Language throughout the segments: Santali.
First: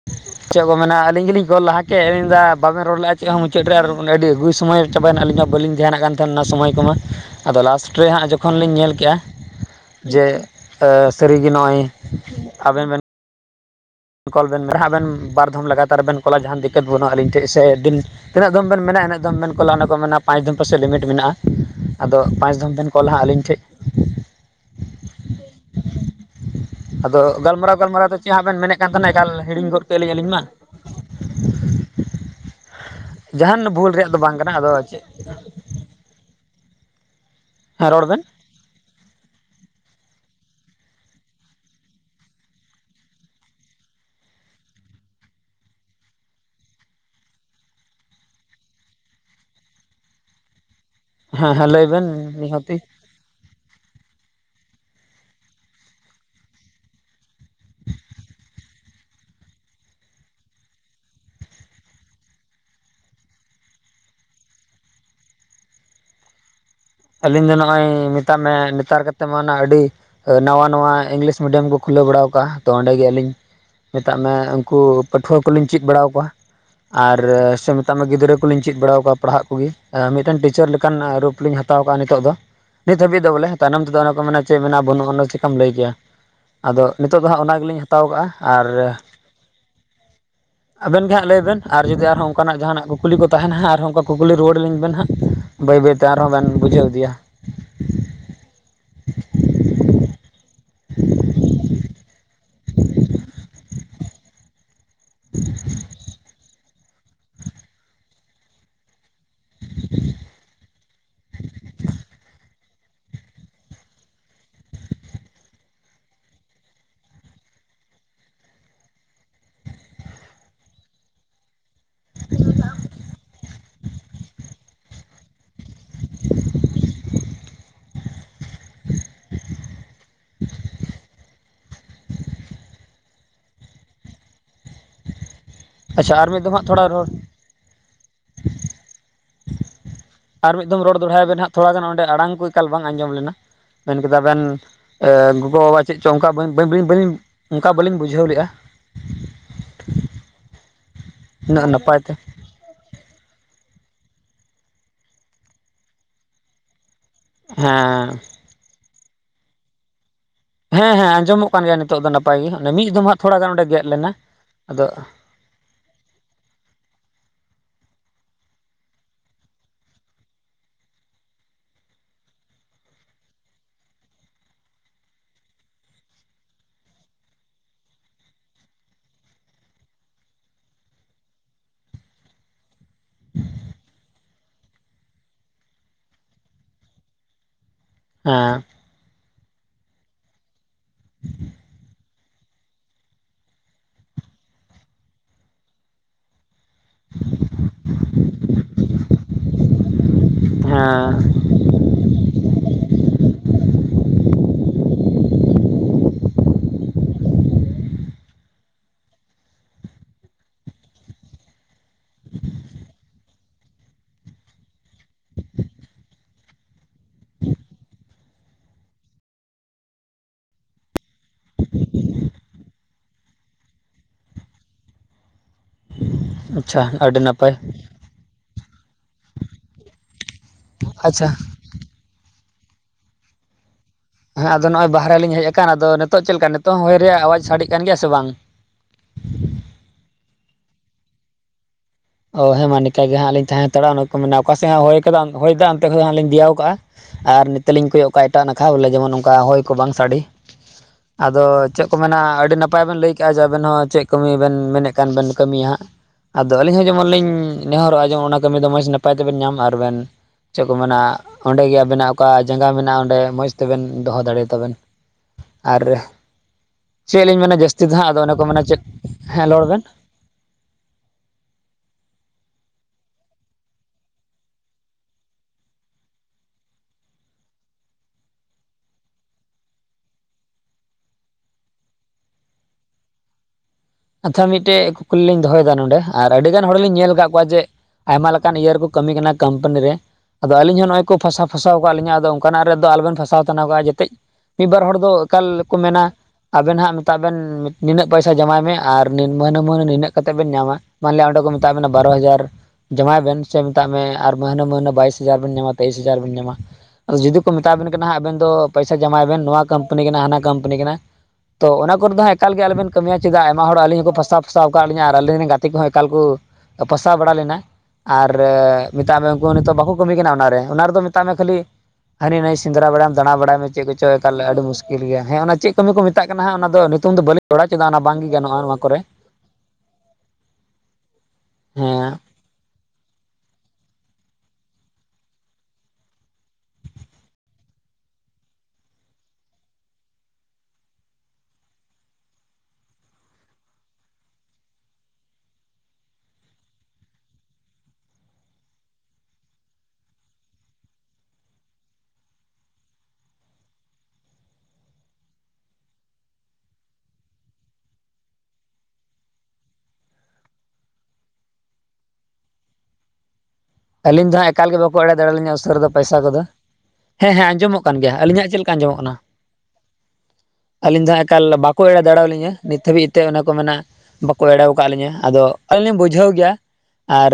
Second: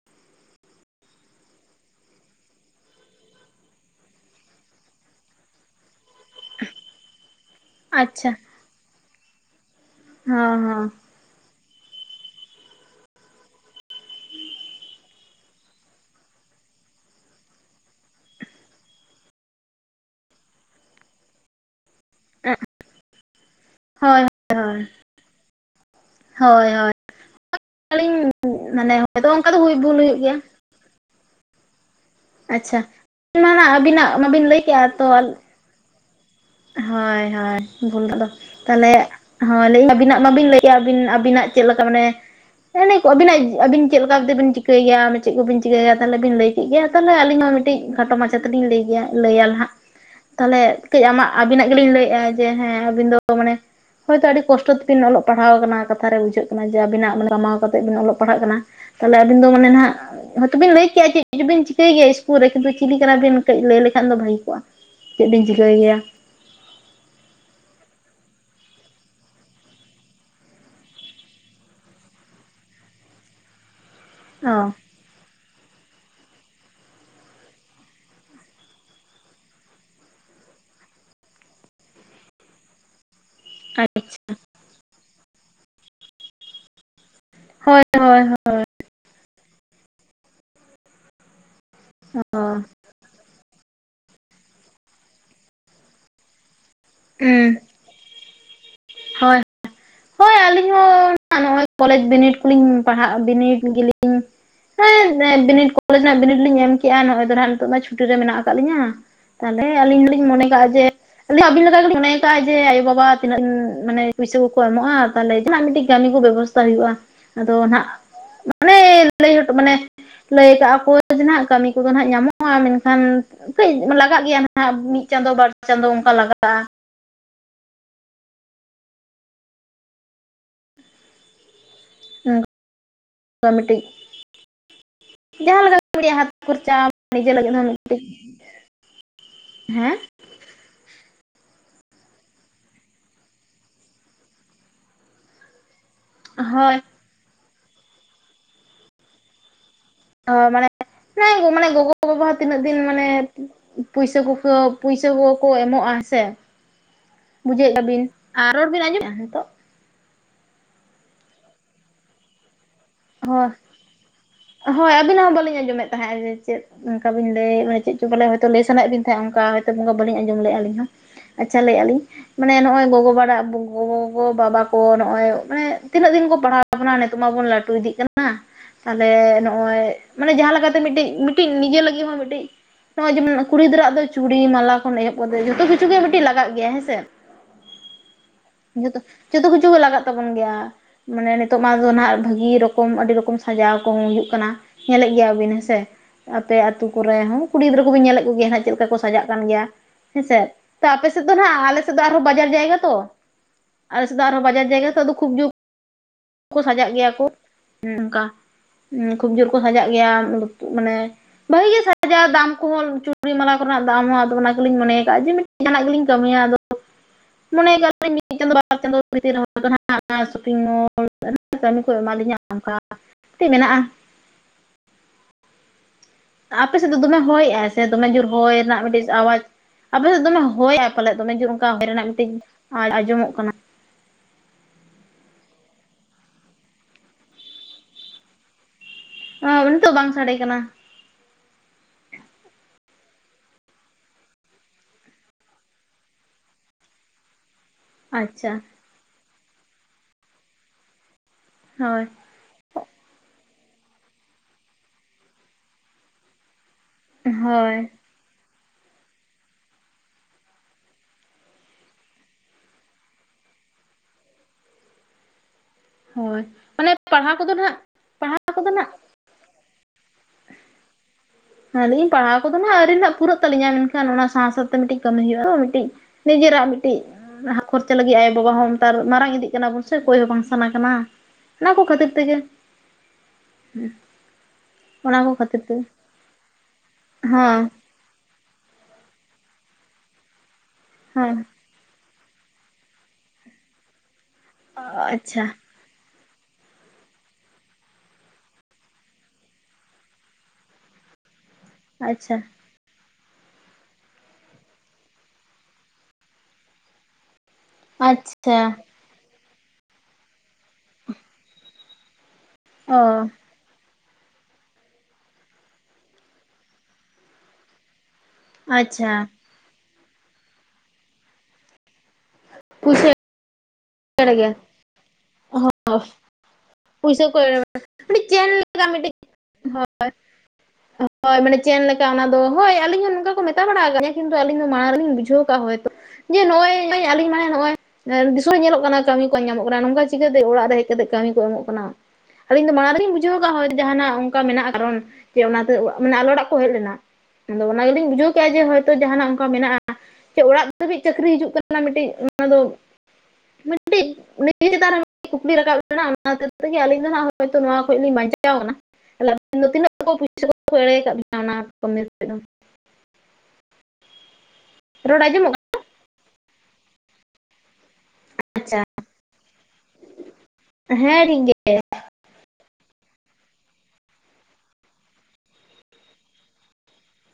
[unintelligible] ᱪᱮᱜ ᱠᱚ ᱢᱮᱱᱟ ᱟᱹᱞᱤᱧ ᱜᱮᱞᱤᱧ ᱠᱚᱞ ᱞᱟᱦᱟ ᱠᱮᱫ, ᱢᱮᱱ ᱮᱫᱟ ᱵᱟᱵᱮᱱ ᱨᱚᱲ ᱞᱮᱫᱼᱟ ᱪᱮᱫ ᱦᱚᱸ ᱢᱩᱪᱟᱹᱫᱽ ᱨᱮ ᱟᱨ ᱟᱹᱰᱤ ᱟᱹᱜᱩᱭ ᱥᱚᱢᱚᱭ ᱪᱟᱵᱟᱭᱮᱱᱟ ᱟᱹᱞᱤᱧ ᱢᱟ ᱵᱟᱹᱞᱤᱧ ᱫᱷᱮᱭᱟᱱᱟᱜ ᱠᱟᱱ ᱛᱟᱦᱮᱸᱱᱟ ᱥᱚᱢᱚᱭ ᱠᱚᱢᱟ, ᱟᱫᱚ ᱞᱟᱥᱴ ᱨᱮ ᱦᱟᱸᱜ ᱟᱪᱪᱷᱟ ᱡᱚᱠᱷᱚᱱ ᱞᱤᱧ ᱧᱮᱞ ᱠᱮᱜᱼᱟ, ᱡᱮ ᱦᱚᱸ ᱥᱟᱹᱨᱤᱜ ᱮ ᱱᱚᱜᱼᱚᱭ ᱟᱵᱮᱱ ᱵᱮᱱ ᱠᱚᱞ ᱵᱮᱱ [inaudible] ᱟᱵᱮᱱ ᱵᱟᱨᱫᱷᱚᱢ ᱞᱟᱜᱟᱨ ᱨᱮᱵᱮᱱ ᱠᱚᱞᱟ ᱡᱟᱦᱟᱸᱱ ᱫᱤᱠᱠᱟᱹᱛ ᱵᱟᱹᱱᱩᱜᱼᱟ ᱟᱹᱞᱤᱧ ᱴᱷᱮᱱ ᱥᱮ ᱫᱤᱱ ᱛᱤᱱᱟᱹᱜ ᱫᱷᱚᱢ ᱵᱮᱱ ᱢᱮᱱᱟ ᱤᱱᱟᱹᱜ ᱫᱚᱢ ᱵᱮᱱ ᱠᱚᱞᱟ ᱚᱱᱟ ᱠᱚ ᱢᱮᱱᱟ ᱯᱟᱸᱪ ᱫᱷᱚᱢ ᱯᱟᱥᱮᱡ ᱞᱤᱢᱤᱴ ᱢᱮᱱᱟᱜᱼᱟ᱾ ᱟᱫᱚ ᱯᱟᱸᱪ ᱦᱚᱸ ᱫᱷᱚᱢ ᱵᱮᱱ ᱠᱚᱞᱟ ᱦᱟᱸᱜ ᱟᱹᱞᱤᱧ ᱴᱷᱮᱡ ᱾ ᱦᱳᱭ ᱦᱳᱭ ᱾ ᱟᱫᱚ ᱜᱟᱞᱢᱟᱨᱟᱣ ᱜᱟᱞᱢᱟᱨᱟᱣ ᱫᱚ ᱟᱹᱞᱤᱧ ᱪᱮᱫ ᱦᱟᱸᱜ ᱵᱮᱱ ᱢᱮᱱᱮᱫ ᱠᱟᱱ ᱢᱟᱱᱮ ᱛᱟᱦᱮᱸᱱᱟ ᱦᱚᱭᱛᱚ ᱮᱠᱟᱞ ᱚᱱᱠᱟ ᱫᱚ ᱦᱤᱲᱤᱧ ᱦᱩᱭ ᱜᱚᱫ ᱵᱷᱩᱞ ᱠᱮᱫ ᱞᱤᱧ ᱦᱩᱭᱩᱜ ᱟᱹᱞᱤᱧ ᱜᱮᱭᱟ ᱢᱟ᱾ ᱟᱪᱪᱷᱟ ᱡᱟᱦᱟᱸᱱ ᱢᱟ ᱵᱷᱩᱞ ᱨᱮᱭᱟᱜ ᱟᱹᱵᱤᱱᱟᱜ ᱫᱚ ᱵᱟᱝ ᱢᱟᱵᱤᱱ ᱠᱟᱱᱟ ᱞᱟᱹᱭ ᱟᱫᱚ ᱠᱮᱜᱼᱟ ᱪᱮᱜ ᱛᱚ ᱦᱳᱭ ᱦᱳᱭ ᱦᱮᱸ ᱨᱚᱲ ᱵᱷᱩᱞ [inaudible] ᱵᱮᱱ ᱟᱫᱚ ᱛᱟᱦᱚᱞᱮ ᱦᱳᱭ ᱞᱟᱹᱭᱮᱜ ᱟᱹᱧ ᱟᱹᱵᱤᱱᱟᱜ ᱢᱟᱵᱤᱱ ᱞᱟᱹᱭ ᱠᱮᱜᱼᱟ ᱟᱵᱤᱱ ᱟᱵᱤᱱᱟᱜ ᱪᱮᱫ ᱞᱮᱠᱟ ᱢᱟᱱᱮ [unintelligible] ᱠᱚ ᱟᱹᱵᱤᱱᱟᱜ ᱟᱹᱵᱤᱱ ᱪᱮᱫ ᱞᱮᱠᱟ ᱛᱮ ᱵᱮᱱ ᱪᱤᱠᱟᱹᱭᱟ ᱜᱮᱭᱟ, ᱚᱱᱮ ᱪᱮᱫ ᱠᱚᱵᱤᱱ ᱪᱤᱠᱟᱹᱭᱟᱹ ᱛᱟᱦᱚᱞᱮ ᱵᱤᱱ ᱞᱟᱹᱭ ᱴᱷᱤᱠ ᱜᱮᱭᱟ ᱛᱟᱦᱚᱞᱮ ᱟᱞᱤᱧ ᱦᱚᱸ ᱢᱤᱫᱴᱤᱡ ᱠᱷᱟᱴᱚ ᱢᱟᱪᱷᱟ ᱛᱮᱞᱤᱧ ᱞᱟᱹᱭ ᱜᱮᱭᱟ ᱞᱟᱹᱭᱟ ᱦᱟᱸᱜ᱾ ᱛᱟᱦᱚᱞᱮ ᱠᱟᱹᱡ ᱟᱢᱟᱜ ᱦᱮᱸ ᱟᱵᱤᱱᱟᱜ ᱦᱮᱸ ᱞᱟᱹᱭ ᱜᱮᱞᱤᱧ ᱵᱮᱱ ᱞᱟᱹᱭᱮᱜ-ᱟ ᱡᱮ ᱱᱤᱦᱟᱹᱛᱤ ᱦᱮᱸ ᱟᱹᱵᱤᱱ ᱫᱚ ᱢᱟᱱᱮ ᱦᱚᱭᱛᱚ ᱟᱹᱰᱤ ᱠᱚᱥᱴᱚ ᱛᱮᱵᱤᱱ ᱚᱞᱚᱜ ᱯᱟᱲᱦᱟᱣ ᱠᱟᱱᱟ ᱠᱟᱛᱷᱟ ᱨᱮ ᱵᱩᱡᱷᱟᱹᱜ ᱠᱟᱱᱟ ᱡᱮ ᱟᱹᱵᱤᱱᱟᱜ ᱠᱟᱢᱟᱣ ᱠᱟᱛᱮᱫ ᱵᱤᱱ ᱚᱞᱚᱜ ᱯᱟᱲᱦᱟᱜ ᱠᱟᱱᱟ᱾ ᱛᱟᱦᱚᱞᱮ ᱟᱹᱵᱤᱱ ᱫᱚ ᱢᱟᱱᱮ ᱱᱟᱜ ᱦᱚᱭᱛᱚ ᱵᱤᱱ ᱞᱟᱹᱭ ᱠᱮᱜᱼᱟ ᱪᱮᱫ ᱵᱤᱱ ᱪᱤᱠᱟᱹᱭ ᱜᱮᱭᱟ ᱤᱥᱠᱩᱞ ᱨᱮ ᱠᱤᱱᱛᱩ ᱪᱤᱞᱤ ᱠᱟᱱᱟ ᱵᱤᱱ ᱠᱟᱹᱡ ᱞᱟᱹᱭ ᱞᱮᱠᱷᱟᱱ ᱫᱚ ᱵᱷᱟᱹᱜᱤ ᱠᱚᱜᱼᱟ᱾ ᱪᱮᱫ ᱵᱤᱧ ᱪᱤᱠᱟᱹᱭ ᱜᱮᱭᱟ? ᱟᱹᱞᱤᱧ ᱫᱚ ᱱᱚᱜᱼᱚᱭ ᱢᱮᱛᱟᱜ ᱢᱮ ᱱᱮᱛᱟᱨ ᱠᱟᱛᱮᱫ ᱢᱟ ᱚᱱᱟ ᱟᱹᱰᱤ ᱱᱟᱣᱟ ᱱᱟᱣᱟ ᱤᱝᱞᱤᱥ ᱢᱤᱰᱤᱭᱟᱢ ᱠᱚ ᱠᱷᱩᱞᱟᱹᱣ ᱵᱟᱲᱟ ᱟᱠᱟᱜᱼᱟ ᱛᱚ ᱚᱸᱰᱮ ᱜᱮ ᱟᱹᱞᱤᱧ ᱢᱮᱛᱟᱜ ᱢᱮ ᱚ ᱩᱱᱠᱩ ᱯᱟᱹᱴᱷᱩᱣᱟᱹ ᱠᱚᱞᱤᱧ ᱪᱮᱫ ᱵᱟᱲᱟ ᱟᱠᱚᱣᱟ᱾ ᱟᱨ ᱥᱮ ᱢᱮᱛᱟᱜ ᱢᱮ ᱜᱤᱫᱽᱨᱟᱹ ᱠᱚᱞᱤᱧ ᱪᱮᱫ ᱵᱟᱲᱟ ᱠᱚᱣᱟ ᱯᱟᱲᱦᱟᱜ ᱠᱚᱜᱮ ᱢᱤᱫᱴᱮᱱ ᱴᱤᱪᱟᱨ ᱞᱮᱠᱟᱱ ᱨᱩᱯ ᱞᱤᱧ ᱦᱟᱛᱟᱣ ᱠᱟᱜᱼᱟ ᱱᱤᱛᱚᱜ ᱫᱚ ᱱᱤᱛ ᱦᱟᱹᱵᱤᱡ ᱫᱚ ᱵᱚᱞᱮ ᱛᱟᱭᱱᱚᱢ ᱛᱮᱫᱚ ᱠᱚ ᱢᱮᱱᱼᱟ ᱪᱮᱫ ᱢᱮᱱᱟᱜᱼᱟ ᱵᱟᱹᱱᱩᱜᱼᱟ ᱚᱱᱟ ᱪᱮᱠᱟᱢ ᱞᱟᱹᱭ ᱠᱮᱭᱟ᱾ ᱟᱫᱚ ᱱᱤᱛᱚᱜ ᱫᱚ ᱦᱟᱸᱜ ᱚᱱᱟ ᱜᱮᱞᱤᱧ ᱦᱳᱭ ᱦᱟᱛᱟᱣ ᱦᱳᱭ ᱠᱟᱜᱼᱟ ᱟᱨ ᱟᱵᱮᱱ ᱜᱮ ᱦᱟᱸᱜ ᱞᱟᱹᱭ ᱵᱮᱱ? ᱟᱨ ᱡᱩᱫᱤ ᱟᱨᱦᱚᱸ ᱚᱱᱠᱟᱱᱟᱜ ᱡᱟᱦᱟᱸᱱᱟᱜ ᱠᱩᱠᱞᱤ ᱠᱚ ᱛᱟᱦᱮᱸᱱᱟ ᱦᱟᱸᱜ ᱟᱨᱦᱚᱸ ᱚᱱᱠᱟ ᱠᱩᱠᱞᱤ ᱨᱩᱣᱟᱹᱲ ᱟᱹᱞᱤᱧ ᱵᱮᱱ ᱦᱟᱸᱜ ᱵᱟᱹᱭ ᱵᱟᱹᱭᱛᱮ ᱟᱨᱦᱚᱸ ᱵᱮᱱ ᱵᱩᱡᱷᱟᱹᱣ ᱤᱫᱤᱭᱟ᱾ ᱦᱩᱸ [inaudible] ᱤᱭᱟ ᱱᱟᱜ ᱱᱚᱜᱼᱚᱭ ᱠᱚᱞᱮᱡᱽ ᱵᱤᱱᱤᱰ ᱠᱚᱞᱤᱧ ᱯᱟᱲᱦᱟᱜ ᱵᱤᱱᱤᱰ ᱜᱮᱞᱤᱧ ᱦᱮᱸ ᱵᱤᱱᱤᱰ ᱠᱚᱞᱮᱡᱽ ᱨᱮᱱᱟᱜ ᱵᱤᱱᱤᱰ ᱞᱤᱧ ᱮᱢ ᱠᱮᱜᱼᱟ ᱱᱚᱜᱚᱭ ᱦᱟᱸᱜ ᱱᱤᱛᱚᱜ ᱫᱚ ᱪᱷᱩᱴᱤ ᱨᱮ ᱢᱮᱱᱟᱜ ᱟᱠᱟᱫ ᱞᱤᱧᱟ᱾ ᱛᱟᱦᱚᱞᱮ ᱟᱹᱞᱤᱧ ᱦᱚᱸᱞᱤᱧ ᱢᱚᱱᱮ ᱠᱟᱜᱼᱟ ᱡᱮ, ᱟᱹᱞᱤᱧ ᱟᱹᱵᱤᱱ ᱞᱮᱠᱟᱜᱮ ᱢᱚᱱᱮ ᱠᱟᱭ ᱡᱮ ᱟᱭᱳ-ᱵᱟᱵᱟ ᱛᱤᱱᱟᱹᱜ ᱢᱟᱱᱮ ᱯᱩᱭᱥᱟᱹ ᱮᱢᱚᱜᱼᱟ ᱛᱟᱦᱚᱞᱮ ᱡᱟᱦᱱᱟᱜ ᱢᱤᱫᱴᱤᱡ ᱠᱟᱹᱢᱤ ᱠᱚ ᱵᱮᱵᱚᱥᱛᱷᱟ ᱦᱩᱭᱩᱜᱼᱟ᱾ ᱟᱫᱚ ᱱᱟᱜ ᱢᱟᱱᱮ ᱞᱟᱹᱭ ᱦᱚᱴᱚ ᱢᱟᱱᱮ ᱞᱟᱹᱭ ᱠᱟᱜ ᱟᱠᱚ ᱢᱚᱡᱽ [unintelligible] ᱱᱟᱦᱟᱜ ᱠᱟᱹᱢᱤ ᱠᱚᱫᱚ ᱱᱟᱦᱟᱜ ᱧᱟᱢᱚᱜᱼᱟ ᱢᱮᱱᱠᱷᱟᱱ ᱠᱟᱹᱡ ᱞᱟᱜᱟᱜ ᱜᱮᱭᱟ ᱱᱟᱦᱟᱜ ᱢᱤᱫ ᱪᱟᱸᱫᱳ ᱵᱟᱨ ᱪᱟᱸᱫᱳ ᱚᱱᱠᱟ ᱞᱟᱜᱟᱜᱼᱟ᱾ ᱦᱩᱸ ᱢᱤᱫᱴᱤᱡ ᱡᱟᱦᱟᱸ ᱞᱮᱠᱟ [unintelligible] ᱟᱪᱪᱷᱟ ᱨᱮᱭᱟᱜ ᱟᱨ ᱦᱟᱫ ᱢᱤᱫ ᱫᱚᱢ ᱦᱟᱸᱜ ᱠᱷᱚᱨᱪᱟ ᱛᱷᱚᱲᱟ ᱨᱚᱲ ᱱᱤᱡᱮ ᱞᱟᱹᱜᱤᱫ ᱫᱚᱴᱤᱡ [inaudible] ᱦᱮᱸ᱾ ᱟᱨ ᱢᱤᱫ ᱫᱚᱢ ᱨᱚᱲ ᱫᱚᱲᱚᱦᱟᱭ ᱵᱮᱱ ᱦᱟᱸᱜ ᱛᱷᱚᱲᱟ ᱜᱟᱱ ᱚᱸᱰᱮ ᱟᱲᱟᱝ ᱠᱚ ᱮᱠᱟᱞ ᱵᱟᱝ ᱟᱸᱡᱚᱢ ᱞᱮᱱᱟ᱾ ᱢᱮᱱ ᱠᱮᱫᱟ ᱵᱮᱱ ᱜᱚᱜᱚ-ᱵᱟᱵᱟ ᱪᱮᱫ ᱪᱚᱝᱸᱚᱱᱠᱟ ᱦᱳᱭ [unintelligible] ᱚᱱᱠᱟ ᱵᱟᱹᱞᱤᱧ ᱵᱩᱡᱷᱟᱹᱣ ᱞᱮᱜᱼᱟ᱾ ᱦᱚ [unintelligible] ᱢᱟᱱᱮ ᱩᱱᱟᱹᱜ ᱢᱟᱱᱮ ᱱᱟᱯᱟᱭ ᱛᱮ ᱜᱚᱜᱚ-ᱵᱟᱵᱟ ᱛᱤᱱᱟᱹᱜ ᱫᱤᱱ ᱢᱟᱱᱮ ᱯᱩᱭᱥᱟᱹ ᱠᱚᱠᱚ ᱯᱩᱭᱥᱟᱹ ᱠᱚᱠᱚ ᱮᱢᱚᱜᱼᱟ ᱦᱮᱸᱥᱮ᱾ ᱵᱩᱡᱷᱟᱹᱣᱮᱫ [unintelligible] ᱟᱹᱵᱤᱱ ᱦᱮᱸ ᱟᱨ ᱨᱚᱲ ᱵᱤᱱ ᱟᱸᱡᱚᱢᱮᱫᱼᱟ ᱱᱤᱛᱚᱜ᱾ ᱦᱮᱸ ᱦᱮᱸ ᱟᱸᱡᱚᱢᱚᱜ ᱠᱟᱱ ᱜᱮᱭᱟ ᱱᱤᱛᱚᱜ ᱫᱚ ᱱᱟᱯᱟᱭ ᱜᱮ ᱦᱟᱸᱜ ᱱᱮ ᱢᱤᱫ ᱫᱚᱢ ᱦᱟᱸᱜ ᱛᱷᱚᱲᱟ ᱜᱟᱱ ᱚᱸᱰᱮ ᱜᱮᱫ ᱞᱮᱱᱟ ᱦᱚ ᱟᱫᱚ ᱦᱳᱭ ᱟᱹᱵᱤᱱᱟᱜ ᱦᱚᱸ ᱵᱟᱹᱞᱤᱧ ᱟᱸᱡᱚᱢᱮᱫ ᱛᱟᱦᱮᱸᱫ ᱡᱮ ᱪᱮᱫ ᱚᱱᱠᱟ ᱵᱤᱱ ᱞᱟᱹᱭᱮᱫ ᱢᱟᱱᱮ ᱪᱮᱫ ᱪᱚ ᱯᱟᱞᱮ ᱦᱚᱭᱛᱚ ᱞᱟᱹᱭ ᱥᱟᱱᱟᱭᱮᱫ ᱵᱱ ᱛᱟᱦᱮᱸᱜ ᱚᱝᱠᱟ ᱦᱚᱭᱛᱚ [unintelligible] ᱵᱟᱹᱞᱤᱧ ᱟᱸᱚᱢ ᱞᱮᱜ ᱟᱹᱞᱤᱧ ᱦᱚᱸ ᱟᱪᱪᱷᱟ ᱞᱮᱜᱼᱟᱞᱤᱧ ᱢᱟᱱᱮ ᱱᱚᱜ ᱚᱭ ᱜᱚᱜᱚ ᱵᱟ ᱲᱟ ᱟᱵᱚ ᱜᱚᱜᱚ ᱠᱚ ᱵᱟᱵᱟ ᱠᱚ ᱱᱚᱜᱼᱚᱭ ᱢᱟᱱᱮ ᱛᱤᱱᱟᱹᱜ ᱫᱤᱱ ᱠᱚ ᱯᱟᱲᱦᱟ ᱟᱵᱚᱱᱟ ᱱᱤᱛᱚᱜ ᱢᱟ ᱵᱚᱱ ᱞᱟᱹᱴᱩ ᱤᱫᱤᱜ [unintelligible] ᱛᱟᱦᱞᱮ ᱱᱚᱜᱼᱚᱭ ᱢᱟᱱᱮ ᱡᱟᱦᱟᱸ ᱞᱮᱠᱟᱛᱮ ᱢᱤᱫᱴᱤᱡ ᱢᱤᱫᱴᱤᱡ ᱱᱤᱡᱮ ᱞᱟᱹᱜᱤᱫ ᱦᱚᱸ ᱢᱤᱫᱴᱤᱡ ᱱᱚᱜᱼᱚᱭ ᱡᱮᱢᱚᱱ ᱠᱩᱲᱤ ᱜᱤᱫᱽᱨᱟᱜ ᱫᱚ ᱪᱩᱲᱤ ᱢᱟᱞᱟ ᱠᱷᱚᱱ ᱮᱦᱚᱵ ᱠᱟᱛᱮ ᱡᱚᱛᱚ ᱠᱤᱪᱷᱩ ᱜᱮ ᱢᱤᱫᱴᱤᱡ ᱞᱟᱜᱟᱜ ᱜᱮᱭᱟ ᱦᱮᱸᱥᱮ [inaudible] ᱦᱮᱸ ᱡᱚᱛᱚ ᱡᱚᱛᱚ ᱠᱤᱪᱷᱩ ᱜᱮ ᱞᱟᱜᱟᱜ ᱛᱟᱵᱚᱱ ᱜᱮᱭᱟ ᱢᱟᱱᱮ ᱱᱤᱛᱚᱜ ᱢᱟ ᱫᱚ ᱱᱟᱜ ᱵᱷᱟᱹᱜᱤ ᱨᱚ ᱠᱚᱢ ᱟᱹᱰᱤ ᱨᱚᱠᱚᱢ ᱥᱟᱡᱟᱣ ᱠᱚᱦᱚᱸ ᱦᱩᱭᱩᱜ ᱠᱟᱱᱟ ᱧᱮᱞᱮᱫ ᱜᱮᱭᱟ ᱵᱤᱱ ᱦᱮᱸᱥᱮ ᱟᱛᱮ ᱟᱛᱩ ᱠᱚᱨᱮ ᱦᱚᱸ ᱠᱩᱲᱤ ᱜᱤᱫᱽᱨᱟᱹ ᱠᱚᱵᱤᱱ ᱧᱮᱞᱮᱜ ᱠᱚᱜᱮᱭᱟ ᱦᱟᱸᱜ ᱪᱮᱞᱠᱟ ᱠᱚ ᱥᱟᱡᱟᱜ ᱠᱟᱱ ᱜᱮᱭᱟ ᱦᱮᱸᱥᱮ ᱛᱚ ᱟᱯᱮ ᱥᱮᱫ ᱫᱚ ᱦᱮᱸ ᱱᱟᱸᱦ ᱟᱞᱮ ᱥ ᱥᱮᱫ ᱫᱚ ᱟᱨᱦᱚᱸ ᱵᱟᱡᱟᱨ ᱡᱟᱭᱜᱟ ᱛᱚ ᱟᱞᱮ ᱥᱮᱫ ᱫᱚ ᱟᱨᱦᱚᱸ ᱵᱟᱡᱟᱨ ᱡᱟᱭᱜᱟ ᱛᱚ ᱟᱫᱚ ᱠᱷᱩᱵ ᱡᱩᱠ ᱠᱚ ᱥᱟᱡᱟᱜ ᱜᱮᱭᱟ ᱠᱚ ᱱᱚᱝᱠᱟ ᱦᱩ ᱠᱷᱩᱵ ᱡᱳᱨ ᱠᱚ ᱥᱟᱡᱟᱜ ᱜᱮᱭᱟ ᱢᱟᱱᱮ ᱵᱷᱟᱜᱤ ᱜᱮ ᱥᱟᱡᱼᱟ ᱫᱟᱢ ᱠᱚᱦᱚᱸ ᱪᱩᱲᱤ ᱢᱟᱞᱟ ᱠᱚᱨᱮᱱᱟᱜ ᱫᱟᱢ ᱦᱚᱸ ᱟᱫᱚ ᱚᱱᱟ ᱜᱮᱞᱤᱧ ᱢᱚᱱᱮᱭ ᱠᱟᱜ-ᱟ ᱡᱮ ᱢᱤᱫ ᱡᱟᱦᱟᱱᱟᱜ ᱜᱮᱞᱤᱧ ᱠᱟᱹᱢᱤᱭᱟ ᱟᱫᱚ ᱢᱚᱱᱮ ᱠᱟᱜ ᱞᱤᱧ ᱢᱤᱫ ᱪᱟᱸᱫᱚ ᱵᱟᱨ ᱪᱟᱸᱫᱚ ᱵᱷᱤᱛᱤᱨ ᱨᱮ ᱦᱚᱭᱛᱚ ᱱᱟᱦ [inaudible] ᱥᱚᱯᱤᱝ ᱢᱚᱞ [inaudible] [inaudible] ᱠᱟᱹᱢᱤ ᱠᱚ ᱮᱢᱟᱞᱤᱧᱟ ᱚᱱᱠᱟ ᱛᱮᱜ ᱢᱮᱱᱟᱜᱼᱟ ᱟᱯᱮ ᱟᱪᱪᱷᱟ ᱥᱮᱫ ᱫᱚ ᱫᱚᱢᱮ ᱟᱹᱰᱤ ᱦᱚᱭ ᱱᱟᱯᱟᱭ ᱟᱭ ᱥᱮᱫ ᱫᱚᱢᱮ ᱡᱩᱨ ᱦᱚᱭ ᱨᱮᱱᱟᱜ ᱢᱤᱫᱴᱤᱡ ᱟᱣᱟᱡᱽ ᱟᱯᱮᱥᱮᱫ ᱫᱚᱢᱮ ᱦᱚᱭᱽ ᱟᱭ ᱯᱟᱞᱮᱫ ᱟᱪᱪᱷᱟ ᱫᱚᱢᱮ ᱡᱩᱨ ᱚᱝ ᱠᱟ ᱦᱚᱭ ᱨᱮᱱᱟᱜ ᱢᱤᱫᱴᱤᱱ ᱟ-ᱟᱸᱡᱚᱢᱚᱜ ᱠᱟᱱᱟ ᱦᱮᱸ ᱟᱫᱚ ᱱᱚᱜ ᱚᱭ ᱵᱟᱦᱨᱮ ᱞᱤᱧ ᱦᱮᱡ ᱟᱠᱟᱱ ᱟᱫᱚ ᱱᱤᱛᱚᱜ ᱪᱮᱞᱠᱟ ᱱᱤᱛᱚᱜ ᱦᱚᱸᱭ ᱨᱮᱭᱟᱜ ᱟᱣᱟᱡ ᱥᱟᱰᱮᱜ ᱠᱟᱱ ᱜᱮᱭᱟ ᱥᱮ ᱵᱟᱝ ᱟᱸᱻ ᱩᱱᱤᱛᱚᱜ ᱵᱟᱝ ᱥᱟᱰᱮ ᱠᱟᱱᱟ ᱚ ᱦᱮᱸ ᱢᱟ ᱱᱤᱠᱟᱭ ᱜᱮ ᱦᱟᱸᱜ ᱞᱤᱧ ᱛᱟᱦᱮᱸ ᱦᱟᱛᱟᱲᱚᱜᱼᱟ ᱚᱱᱟ ᱠᱚ ᱢᱮᱱᱟ ᱚᱠᱟᱥᱮᱫ ᱦᱟᱸᱜ ᱦᱚᱭ ᱠᱟᱫᱟ ᱚᱱ ᱦᱛᱭ ᱫᱟ ᱚᱱᱛᱮ ᱠᱷᱚᱪ ᱦᱟᱸᱜ ᱞᱤᱧ ᱫᱮᱭᱟᱣ ᱠᱟᱜᱼᱟ ᱟᱨ ᱱᱤᱛᱮ ᱞᱤᱧ ᱠᱚᱭᱚᱜᱼᱟ ᱠᱟ ᱮᱴᱟᱜ ᱟᱪᱪᱷᱟ ᱱᱟᱠᱷᱟ ᱚᱞᱮ ᱡᱮᱢᱚᱱ ᱱᱚᱝᱠᱟ ᱦᱚᱭ ᱠᱚ ᱵᱟᱝ ᱥᱟᱰᱮ ᱟᱫᱚ ᱪᱮᱜ ᱠᱚ ᱦᱳᱭ ᱢᱮᱱᱟ ᱟᱹᱰᱤ ᱱᱟᱯ ᱯᱟᱭ ᱵᱮᱱ ᱞᱟᱹᱭ ᱠᱟᱜᱼᱟ ᱡᱮ ᱟᱵᱮᱱ ᱦᱚᱸ ᱪᱮᱜ ᱠᱟᱹᱢᱤ ᱵᱮᱱ ᱢᱮᱱᱮᱜ ᱠᱷᱟᱱ ᱵᱮᱱ ᱠᱟᱹᱢᱤᱭᱟ ᱦᱟᱸᱜ ᱟᱫᱚ ᱟᱞᱤᱧ ᱦᱚᱸ ᱦᱚᱸ ᱞᱤᱧ ᱦᱳᱭ ᱱᱮᱦᱚᱨᱚᱜᱼᱟ ᱡᱮ ᱚᱱᱟ ᱠᱟᱹᱢᱤ ᱫᱚ ᱢᱚᱡᱽ ᱱᱟᱯᱟᱭ ᱛᱮᱵᱮᱱ ᱧᱟᱢ ᱟᱨ ᱵᱮᱱ ᱪᱮᱜ ᱠᱚ ᱢᱮᱱᱟ ᱟ ᱚᱸᱰᱮ ᱜᱮ ᱟᱵᱮᱱᱟᱜ ᱚᱠᱟ ᱡᱟᱸᱜᱟ ᱢᱮᱱᱟᱜᱼᱟ ᱚᱸᱰᱮ ᱢᱚᱡᱽ ᱛᱮ ᱵᱮᱱ ᱫᱚᱦᱚ ᱫᱟᱲᱮ ᱛᱟᱵᱮᱱ ᱟᱨ ᱦᱳᱭ ᱢᱟᱱᱮ ᱪᱮᱜ ᱯᱟᱲᱦᱟᱣ ᱞᱤᱧ ᱠᱚᱫᱚ ᱢᱮᱱᱟ ᱱᱟᱜ ᱡᱟᱹᱥᱛᱤ ᱫᱚ ᱦᱟᱸᱜ ᱟᱫᱚ ᱚᱱᱮ ᱠᱚ ᱯᱟᱲᱦᱟᱣ ᱢᱮᱱᱟ ᱠᱚᱫᱚ ᱪᱮᱫ ᱱᱟᱜ ᱦᱮᱸ ᱞᱚᱲ ᱵᱮᱱ ᱟᱸ ᱞᱮᱜ ᱤᱧ ᱯᱟᱲᱦᱟᱣ ᱠᱚᱫᱚ ᱱᱟᱸᱦ ᱟᱹᱨᱤ ᱱᱟᱸᱦ ᱯᱩᱨᱟᱹᱜ ᱛᱟᱹᱞᱤᱧᱟ ᱢᱮᱱᱠᱷᱟᱱ ᱚᱱᱟ ᱥᱟᱶ ᱥᱟᱶᱛᱮ ᱢᱤᱜᱴᱤᱡ ᱠᱟᱹᱢᱤ ᱦᱩᱭᱩᱜᱼᱟ ᱛᱚ ᱢᱤᱜᱴᱤᱡ ᱱᱤᱡᱮᱨᱟᱜ ᱢᱤᱜᱴᱤᱡ ᱱᱟ ᱦᱟᱛ ᱠᱷᱚᱨᱪᱟ ᱞᱟᱹᱜᱤᱫ ᱟᱭᱳ ᱵᱟᱵᱟ ᱦᱚᱸ ᱱᱮᱛᱟᱨ ᱢᱟᱨᱟᱝ ᱤᱫᱤᱜ ᱠᱟᱱᱟ ᱵᱚᱱ ᱥᱮ ᱠᱚᱭ ᱦᱚᱸ ᱵᱟᱝ ᱥᱟᱱᱟ ᱠᱟᱱᱟ ᱚᱱᱟ ᱠᱚ ᱠᱷᱟᱹᱛᱤᱨ ᱛᱮᱜᱮ ᱦᱩᱸᱜ-ᱩ ᱟᱪᱪᱷᱟ ᱢᱤᱫᱴᱮᱡ ᱠᱩᱠᱞᱤᱞᱤᱧ ᱫᱚᱦᱚᱭ ᱫᱟ ᱱᱚᱰᱮ ᱟᱨ ᱟᱹᱰᱤ ᱜᱟᱱ ᱦᱚᱲ ᱞᱤᱧ ᱧᱮᱞ ᱠᱟᱜ ᱠᱚᱣᱟ ᱡᱮ ᱦᱮᱸ ᱟᱭᱢᱟ ᱞᱮᱠᱟᱱ ᱤᱭᱟᱹ ᱨᱮᱠᱚ ᱠᱟᱹᱢᱤ ᱠᱟᱱᱟ ᱠᱟᱢᱯᱟᱱᱤ ᱨᱮ ᱟᱫᱚ ᱟᱹᱞᱤᱧ ᱦᱚᱸ ᱱᱚᱜᱼᱚᱭ ᱠᱚ ᱦᱮᱸ ᱯᱷᱟᱥᱟ ᱯᱷᱟᱥᱟᱣ ᱠᱟᱜ ᱞᱤᱧᱟ ᱟᱫᱚ ᱚᱝ ᱠᱟᱱᱟᱜ ᱨᱮᱫᱚ ᱟᱞᱚᱵᱮᱱ ᱯᱷᱟᱥᱟᱣ ᱛᱟᱦᱮ ᱱᱚ ᱜᱚᱜᱼᱟ ᱡᱮᱛᱮᱡᱽ ᱢᱤᱫ ᱵᱟᱨ ᱦᱚᱲ ᱫᱚ ᱮᱠᱟᱞ ᱟᱪᱪᱷᱟ ᱠᱚ ᱢᱮᱱᱟ ᱟᱵᱮᱱ ᱦᱟᱸᱜ ᱢᱮᱛᱟᱜ ᱵᱮᱱ ᱱᱤᱱᱟᱹᱜ ᱯᱚᱭᱥᱟ ᱡᱟᱟᱭ ᱢᱮ ᱟᱨ ᱱᱤᱱ ᱢᱟᱹᱱᱟᱹ ᱢᱟᱹᱱ ᱱᱤᱱᱟᱹᱜ ᱠᱟᱛᱮᱜ ᱵᱮᱱ ᱧᱟᱢᱟ ᱢᱟᱱ ᱞᱮ ᱚᱸᱰᱮ ᱠᱚ ᱢᱮᱛᱟᱜ ᱵᱮᱱᱟ ᱵᱟᱨᱳ ᱟᱪᱪᱷᱟ ᱦᱟᱡᱟᱨ ᱡᱟᱢᱟᱭ ᱵᱮᱱ ᱥᱮ ᱢᱮᱛᱟᱜ ᱢᱮ ᱟᱨ ᱢᱟᱹᱦᱱᱟᱹ ᱢᱟᱹᱦᱱᱟᱹ ᱵᱟᱭᱤᱥ ᱦᱟᱡᱟᱨ ᱵᱮᱱ ᱧᱟᱢᱟ ᱛᱮᱭᱤᱥ ᱦᱟᱡᱟᱨ ᱵᱮᱱ ᱧᱟᱢᱟ ᱡᱩᱫᱤ ᱠᱚ ᱢᱮᱛᱟ ᱵᱮᱱ ᱠᱟᱱᱟ ᱦᱟᱸᱜ ᱟᱵᱮᱱ ᱟᱪᱪᱷᱟ ᱫᱚ ᱯᱚᱭᱥᱟ ᱡᱟᱢᱟᱭ ᱵᱮᱱ ᱱᱚᱣᱟ ᱠᱟᱢᱯᱟᱱᱤ ᱜᱮ ᱱᱟᱦ ᱦᱟᱱᱟ ᱠᱟᱢ ᱯᱟᱱᱤ ᱠᱟᱱᱟ ᱛᱚ ᱚᱱᱟ ᱠᱚᱨᱮ ᱫᱚ ᱦᱟᱸᱜ ᱮᱠᱟᱞ ᱜᱮ ᱟᱞᱚᱵᱮᱱ ᱠᱟᱹᱢᱤᱭᱟ ᱚ ᱪᱮᱫᱟᱜ ᱟᱭ ᱟᱭᱢᱟ ᱦᱚᱲ ᱟᱹᱞᱤᱧ ᱦᱚᱸ ᱠᱚ ᱯᱟᱥᱟᱣ ᱯᱟᱥᱟᱣ ᱠᱟᱜ ᱞᱤᱧᱟ ᱟᱨ ᱟᱹᱞᱤᱧ ᱨᱮᱱ ᱜᱟᱛᱮ ᱠᱚᱦᱚᱸ ᱮᱠᱟᱞ ᱠᱚ ᱯᱟᱥᱟᱣ ᱵᱟᱲᱟ ᱞᱮᱱᱟ᱾ ᱟᱨ ᱟᱪᱪᱷᱟ ᱢᱮᱛᱟᱜ ᱢᱮ ᱩᱱᱠᱩ ᱦᱚᱸ ᱱᱤᱛᱚᱜ ᱵᱟᱠᱚ ᱠᱟᱹᱢᱤ ᱠᱟᱱᱟ ᱚᱱᱟᱨᱮ ᱚᱱᱟ ᱨᱮᱫᱚ ᱢᱮᱛᱟᱜ ᱢᱮ ᱠᱷᱟᱹᱞᱤ ᱦᱟᱹᱱᱤ ᱱᱟᱹᱭ ᱥ ᱤᱱᱨᱟ ᱵᱟᱲᱟᱢ ᱯᱩᱭᱥᱟᱹ ᱫᱟᱬᱟ ᱵᱟᱰᱟᱭ ᱢᱮ ᱪᱮᱫ ᱠᱚ ᱪᱚ ᱮᱠᱟᱞᱮ ᱮᱲᱮᱜᱮ ᱟᱹᱰᱤ ᱢᱩᱥᱠᱤᱞ ᱜᱮᱭᱟ ᱦᱮᱸ ᱚᱱᱟ ᱦᱚᱸ ᱪᱮᱜ ᱠᱟᱹᱢᱤ ᱠᱚ ᱢᱮᱛᱟᱜ ᱠᱟᱱᱟ ᱦᱟᱸᱜ ᱚᱱᱟᱫᱚ ᱱᱩᱛᱩᱢ ᱫᱚ ᱯᱩᱭᱥᱟᱹ ᱠᱚ ᱵᱟᱹᱞᱤᱧ ᱮᱲᱮ ᱨᱚᱲᱟ ᱪᱮᱫᱟᱜ ᱚᱱᱟ ᱵᱟᱝ ᱜᱤ ᱢᱤᱫᱴᱤᱡ ᱪᱮᱱ ᱞᱮᱠᱟ ᱢᱤᱫᱴᱤᱡ ᱦᱳᱭ ᱦᱳᱭ ᱢᱟᱱᱮ ᱪᱮᱱ ᱞᱮᱠᱟ ᱦᱮᱸ ᱚᱱᱟ ᱫᱚ ᱚ ᱦᱳᱭ ᱟᱹᱞᱤᱧ ᱦᱚᱸ ᱱᱚᱝᱠᱟ ᱠᱚ ᱢᱮᱛᱟ ᱵᱟᱲᱟ ᱠᱟᱜ ᱞᱤᱧᱟ ᱠᱤᱱᱛᱩ ᱟᱞᱤᱧ ᱫᱚ ᱢᱟᱲᱟᱝ ᱨᱮᱞᱤᱧ ᱵᱩᱷᱟᱹᱣ ᱠᱟᱜ-ᱟ ᱦᱚᱭ ᱛᱚ ᱡᱮ ᱱᱚᱜᱼᱚᱭ ᱱᱚᱜᱼᱚᱭ ᱟᱞᱤᱧ ᱢᱟᱱᱮ ᱱᱚᱜᱼᱚᱭ ᱱᱚᱜᱼᱚᱭ ᱧᱮᱞᱚᱜ ᱠᱟᱱᱟ ᱠᱟᱹᱢᱤ ᱠᱚ ᱧᱟᱢᱚᱜ ᱠᱟᱱᱟ ᱱᱚᱝᱠᱟ ᱪᱤᱠᱟᱹᱛᱮ ᱚᱲᱟᱜ ᱨᱮ ᱦᱮᱡ ᱠᱟᱛᱮ ᱠᱟᱹᱢᱤ ᱠᱚ ᱮᱢᱚᱜ ᱠᱟᱱᱟ? ᱟᱞᱤᱧ ᱫᱚ ᱢᱟᱲᱟᱝ ᱨᱮᱜᱤᱧ ᱵᱩᱡᱷᱟᱹᱣ ᱠᱟᱜᱼᱟ ᱦᱚᱭᱛᱚ ᱡᱟᱦᱟᱱᱟᱜ ᱚᱱᱠᱟ ᱢᱮᱱᱟᱜᱼᱟ ᱠᱟᱨᱚᱱ ᱡᱮ ᱚᱱᱟᱛᱮ ᱢᱟᱱᱮ ᱟᱞᱚ ᱚᱲᱟᱜ ᱠᱚ ᱦᱮᱡ ᱞᱮᱱᱟ᱾ᱟᱫᱚ ᱚᱱᱟ ᱜᱮᱞᱤᱧ ᱵᱩᱡᱷᱟᱹᱣ ᱠᱮᱜᱼᱟ ᱡᱮ ᱦᱚᱭᱛᱚ ᱡᱟᱦᱟᱱᱟᱜ ᱚᱱᱠᱟ ᱢᱮᱱᱟᱜᱼᱟ ᱥᱮ ᱚᱲᱟᱜ ᱫᱷᱟᱹᱵᱤᱡ ᱪᱟᱹᱠᱷᱨᱤ ᱦᱤᱡᱩᱜ ᱛᱟᱹᱵᱤᱱᱟ ᱢᱤᱫᱴᱤᱡ ᱚᱱᱟ ᱫᱚ ᱢᱤᱫᱴᱤᱡ ᱩᱱᱤ ᱪᱮᱛᱟᱱ ᱨᱮ ᱠᱩᱠᱞᱤ ᱨᱟᱠᱟᱵ ᱞᱮᱱᱟ ᱚᱱᱟ ᱠᱷᱟᱹᱛᱤᱨ ᱛᱮᱜᱮ ᱟᱹᱞᱤᱧ ᱫᱚ ᱦᱟᱸᱜ ᱦᱚᱭᱛᱚ ᱱᱚᱣᱟ ᱠᱷᱚᱡ ᱞᱤᱧ ᱵᱟᱧᱪᱟᱣ ᱠᱟᱱᱟ ᱛᱟᱦᱞᱮ ᱟᱹᱵᱤᱱ ᱫᱚ ᱛᱤᱱᱟᱹᱜ ᱯᱩᱭᱥᱟ ᱠᱚ ᱮᱲᱮ ᱠᱟᱜ ᱵᱤᱱᱟ ᱚᱱᱟ ᱠᱟᱹᱢᱤ ᱛᱮᱫᱚ? ᱟᱹᱞᱤᱧ ᱫᱚ ᱦᱟᱸᱜ ᱮᱠᱟᱞ ᱜᱮ ᱵᱟᱠᱚ ᱮᱲᱮ ᱨᱚᱲ ᱫᱟᱲᱮ ᱟᱸᱡᱚᱢᱚᱜ ᱟᱹᱞᱤᱧᱟ ᱩᱥᱟᱹᱨᱟ ᱫᱚ ᱯᱟᱭᱥᱟ ᱠᱚᱫᱚ᱾ ᱦᱮᱸ ᱦᱮ ᱟᱸᱡᱚᱢᱚᱜ ᱠᱟᱱ ᱜᱮᱭᱟ ᱟᱹᱞᱤᱧᱟᱜ ᱪᱮᱫ ᱞᱮᱠᱟ ᱟᱸᱡᱚᱢᱚᱜ ᱠᱟᱱᱟ? ᱠᱟᱱᱟ ᱟᱹᱞᱤᱧ ᱫᱚ ᱦᱟᱸᱜ ᱦᱮᱸ ᱮᱠᱟᱞ ᱴᱷᱤᱠ ᱜᱮᱭᱟ ᱵᱟᱠᱚ ᱮᱲᱮ ᱫᱟᱲᱮᱣ ᱟᱹᱞᱤᱧᱟ ᱱᱤᱛ ᱦᱟᱹᱵᱤᱡ ᱛᱮ ᱚᱱᱟ ᱠᱚ ᱢᱮᱱᱟ ᱵᱟᱠᱚ ᱮᱲᱮᱣ ᱠᱟᱜ ᱞᱤᱧᱟᱹ ᱟᱫᱚ ᱟᱹᱞᱤᱧ ᱞᱤᱧ ᱵᱩᱡᱷᱟᱹᱣ ᱜᱮᱭᱟ᱾ ᱟᱨ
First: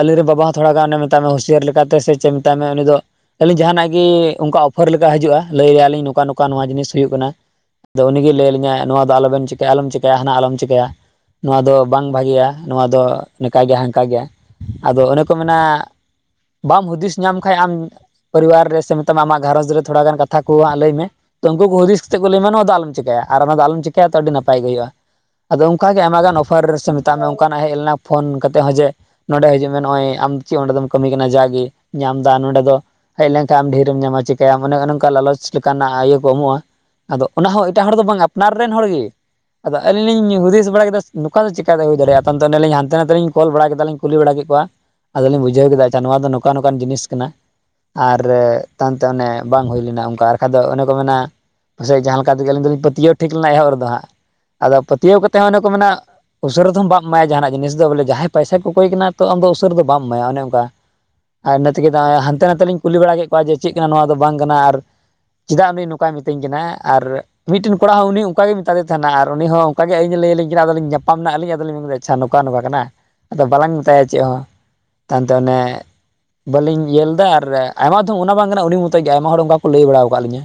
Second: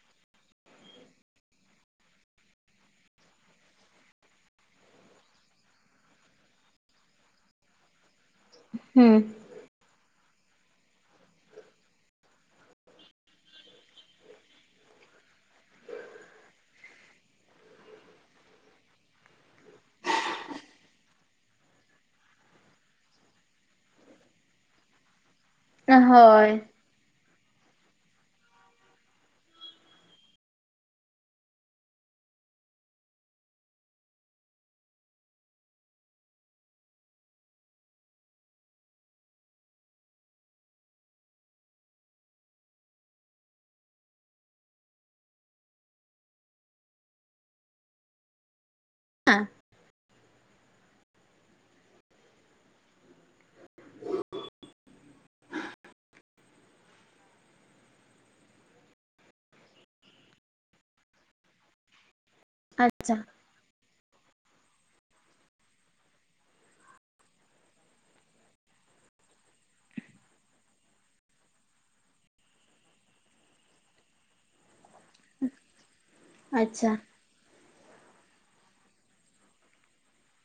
ᱟᱹᱞᱤᱧᱨᱮ ᱵᱟᱵᱟ ᱦᱚᱸ ᱛᱷᱚᱲᱟ ᱜᱟᱱ ᱮ ᱢᱮᱛᱟ ᱢᱮ ᱦᱩᱥᱭᱟᱹᱨ ᱞᱮᱠᱟᱛᱮ ᱥᱮ ᱪᱮᱫ ᱢᱮᱛᱟᱭ ᱢᱮ ᱩᱱᱤ ᱫᱚ ᱟᱹᱞᱤᱧ ᱡᱟᱦᱟᱸᱱᱟᱜ ᱜᱤ ᱚᱝᱠᱟ ᱚᱯᱷᱚᱨ ᱞᱮᱠᱟ ᱦᱤᱡᱩᱜᱼᱟ ᱞᱟᱹᱭ ᱟᱭᱟᱞᱤᱧ ᱱᱚᱝᱠᱟ ᱱᱚᱝᱠᱟ ᱱᱚᱣᱟ ᱡᱤᱱᱤᱥ ᱦᱩᱭᱩᱜ ᱠᱟᱱᱟ ᱟᱫᱚ ᱩᱱᱤᱜᱮ ᱞᱟᱹᱭ ᱟᱞᱤᱧᱟᱭ ᱱᱚᱣᱟ ᱫᱚ ᱦᱩᱸ ᱟᱞᱚᱵᱮᱱ ᱪᱤᱠᱟᱹᱭᱟ ᱟᱞᱚᱢ ᱪᱤᱠᱟᱹᱭᱟ ᱦᱟᱱᱟ ᱟᱞᱚᱢ ᱪᱤᱠᱟᱹᱭᱟ ᱱᱚᱣᱟ ᱫᱚ ᱵᱟᱝ ᱵᱷᱟᱜᱤᱭᱟ ᱱᱚᱣᱟ ᱫᱚ ᱱᱤᱠᱟᱭ ᱜᱮᱭᱟ ᱦᱟᱱᱠᱟᱭ ᱜᱮᱭᱟ ᱟᱫᱚ ᱚᱱᱮ ᱠᱚ ᱢᱮᱱᱟ ᱵᱟᱢ ᱦᱩᱫᱤᱥ ᱧᱟᱢ ᱠᱷᱟᱡ ᱟᱢ ᱯᱚᱨᱤᱵᱟᱨ ᱨᱮ ᱥᱮ ᱟᱢᱟᱜ ᱜᱷᱟᱨᱚᱡᱽ ᱨᱮ ᱛᱷᱚᱲᱟ ᱜᱟᱱ ᱠᱟᱛᱷᱟ ᱠᱩ ᱦᱟᱸᱜ ᱞᱟᱹᱭ ᱢᱮ ᱛᱚ ᱩᱱᱠᱩ ᱦᱩᱫᱤᱥ ᱠᱟᱛᱮ ᱠᱚ ᱞᱟᱹᱭᱟᱢᱟ ᱱᱚᱣᱟ ᱫᱚ ᱟᱞᱚᱢ ᱪᱮᱸᱠᱟᱭᱟ ᱟᱨ ᱚᱱᱟ ᱫᱚ ᱟᱞᱚᱢ ᱪᱮᱠᱟᱭᱟ ᱛᱚ ᱟᱹᱰᱤ ᱱᱟᱯᱟᱭ ᱜᱮ ᱦᱩᱭᱩᱜᱼᱟ᱾ ᱟᱫᱚ ᱚᱱᱠᱟ ᱜᱮ ᱟᱭᱢᱟ ᱜᱟᱱ ᱦᱳᱭ ᱚᱯᱷᱟᱨ ᱥᱮ ᱢᱮᱛᱟᱜ ᱢᱮ ᱚᱱᱠᱟᱱᱟᱜ ᱦᱮᱡ ᱞᱮᱱᱟ ᱯᱷᱳᱱ ᱠᱟᱛᱮᱜ ᱦᱚᱸ ᱡᱮ ᱱᱚᱰᱮ ᱦᱤᱡᱩᱜ ᱢᱮ ᱱᱚᱜᱚᱭ ᱟᱢ ᱪᱤᱫ ᱚᱸᱰᱮ ᱫᱚᱢ ᱠᱟᱹᱢᱤ ᱠᱟᱱᱟ ᱡᱟᱜᱮ ᱧᱟᱢ ᱫᱟ ᱱᱚᱰᱮ ᱫᱚ ᱦᱮᱡ ᱞᱮᱱᱠᱷᱟᱱ ᱟᱢ ᱰᱷᱮᱨᱮᱢ ᱧᱟᱢᱟ ᱪᱤᱠᱟᱭᱟᱢ ᱚᱱᱮ ᱚᱝᱠᱟ ᱞᱟᱞᱚᱪ ᱞᱮᱠᱟᱱᱟᱜ ᱟᱭᱩ ᱠᱚ ᱮᱢᱚᱜᱼᱟ ᱟᱫᱚ ᱚᱱᱟ ᱦᱚᱸ ᱮᱴᱟᱜ ᱦᱚᱲ ᱫᱚ ᱵᱟᱝᱟ ᱟᱯᱱᱟᱨ ᱨᱮᱱ ᱦᱚᱲ ᱜᱤ ᱟᱫᱚ ᱟᱹᱞᱤᱧ ᱞᱤᱧ ᱦᱩᱫᱤᱥ ᱵᱟᱲᱟ ᱠᱮᱫᱟ ᱱᱚᱝᱠᱟ ᱫᱚ ᱪᱮᱠᱟᱛᱮ ᱦᱩᱭ ᱫᱟᱲᱮᱭᱟᱜᱼᱟ ᱛᱟᱱᱛᱚ ᱟᱹᱞᱤᱧ ᱦᱟᱱᱛᱮ ᱱᱟᱛᱮᱞᱤᱧ ᱠᱚᱞ ᱵᱟᱲᱟ ᱠᱮᱫᱟᱤᱧ ᱠᱩᱞᱤ ᱵᱟᱲᱟ ᱠᱮᱫ ᱠᱚᱣᱟ ᱟᱫᱚᱞᱤᱧ ᱵᱩᱡᱷᱟᱹᱣ ᱠᱮᱫᱟ ᱟᱪᱪᱷᱟ ᱱᱚᱣᱟ ᱫᱚ ᱱᱚᱝᱠᱟ ᱱᱚᱝᱠᱟᱱ ᱡᱤᱱᱤᱥ ᱠᱟᱱᱟ ᱟᱨ ᱛᱟᱱ ᱛᱮ ᱚᱱᱮ ᱵᱟᱝ ᱦᱩᱭ ᱞᱮᱱᱟ ᱚᱱᱠᱟ ᱠᱟᱫᱚ ᱚᱱᱮ ᱠᱚ ᱢᱮᱱᱟ ᱯᱟᱥᱮᱡ ᱡᱟᱦᱟᱸ ᱞᱮᱠᱟ ᱛᱮᱜᱮ ᱟᱹᱞᱤᱧ ᱫᱚᱞᱤᱧ ᱯᱟᱹᱛᱭᱟᱹᱣ ᱴᱷᱤᱠ ᱞᱮᱱᱟ ᱮᱦᱚᱵ ᱨᱮᱫᱚ ᱦᱟᱸᱜ ᱟᱫᱚ ᱯᱟᱹᱛᱭᱟᱹᱣ ᱠᱟᱛᱮ ᱦᱚᱸ ᱚᱱᱮ ᱠᱚ ᱢᱮᱱᱟ᱾ ᱩᱥᱟᱹᱨᱟ ᱫᱚᱢ ᱵᱟᱢ ᱮᱢᱟᱭᱟ ᱡᱟᱦᱟᱱᱟᱜ ᱡᱤᱱᱤᱥ ᱫᱚ ᱵᱚᱞᱮ ᱡᱟᱦᱟᱸᱭ ᱯᱟᱭᱥᱟᱭ ᱠᱚᱠᱚᱭ ᱠᱟᱱᱟ ᱛᱚ ᱟᱢ ᱩᱥᱟᱹᱨᱟ ᱫᱚ ᱵᱟᱢ ᱮᱢᱟᱭᱟ ᱚᱱᱮ ᱚᱱᱠᱟ ᱟᱨ ᱤᱱᱟ ᱛᱮᱜᱮ ᱱᱚᱜᱼᱚᱭ ᱦᱟᱱᱛᱮ ᱱᱟᱛᱮ ᱞᱤᱧ ᱠᱩᱞᱤ ᱵᱟᱲᱟ ᱟᱪᱪᱷᱟ ᱠᱮᱜ ᱠᱚᱣᱟ ᱡᱮ ᱪᱮᱜ ᱠᱟᱱᱟ ᱱᱚᱣᱟ ᱫᱚ ᱵᱟᱝ ᱠᱟᱱᱟ ᱟᱨ ᱪᱤᱫᱟᱜ ᱩᱱᱤ ᱱᱚᱝᱠᱟᱭ ᱢᱤᱛᱟᱹᱧ ᱠᱟᱱᱟ ᱟᱨ ᱢᱤᱫᱴᱮᱱ ᱠᱚᱲᱟ ᱦᱚᱸ ᱩᱱᱤ ᱚᱱᱠᱟ ᱜᱮ ᱢᱮᱛᱟᱫᱮ ᱛᱟᱦᱮᱱᱟ ᱟᱨ ᱩᱱᱤ ᱦᱚᱸ ᱚᱱᱠᱟ ᱜᱮ ᱟᱹᱞᱤᱧ ᱞᱟᱹᱭ ᱟᱹᱞᱤᱧ ᱠᱟᱱᱟ ᱟᱫᱚ ᱞᱤᱧ ᱧᱟᱯᱟᱢ ᱱᱟ ᱟᱹᱞᱤᱧ ᱟᱫᱚᱞᱤᱧ ᱢᱮᱱ ᱟᱪᱪᱷᱟ ᱱᱚᱝᱠᱟ ᱱᱚᱝᱠᱟ ᱠᱟᱱᱟ ᱟᱫᱚ ᱵᱟᱞᱟᱝ ᱢᱤᱛᱟᱭᱟ ᱪᱮᱫ ᱦᱚᱸ ᱛᱟᱭᱚᱢᱛᱮ ᱚᱱᱮ ᱵᱟᱹᱞᱤᱧ ᱟᱪᱪᱷᱟ ᱤᱭᱟᱹ ᱮᱫᱟ ᱟᱨ ᱟᱭᱢᱟ ᱫᱷᱚᱢ ᱚᱱᱟ ᱵᱟᱝ ᱠᱟᱱᱟ ᱩᱱᱤ ᱢᱚᱛᱚᱭ ᱜᱮ ᱟᱭᱢᱟ ᱦᱚᱲ ᱚᱱᱠᱟ ᱠᱚ ᱞᱟᱹᱭ ᱵᱟᱲᱟᱣ ᱠᱟᱜ ᱞᱤᱧᱟᱹ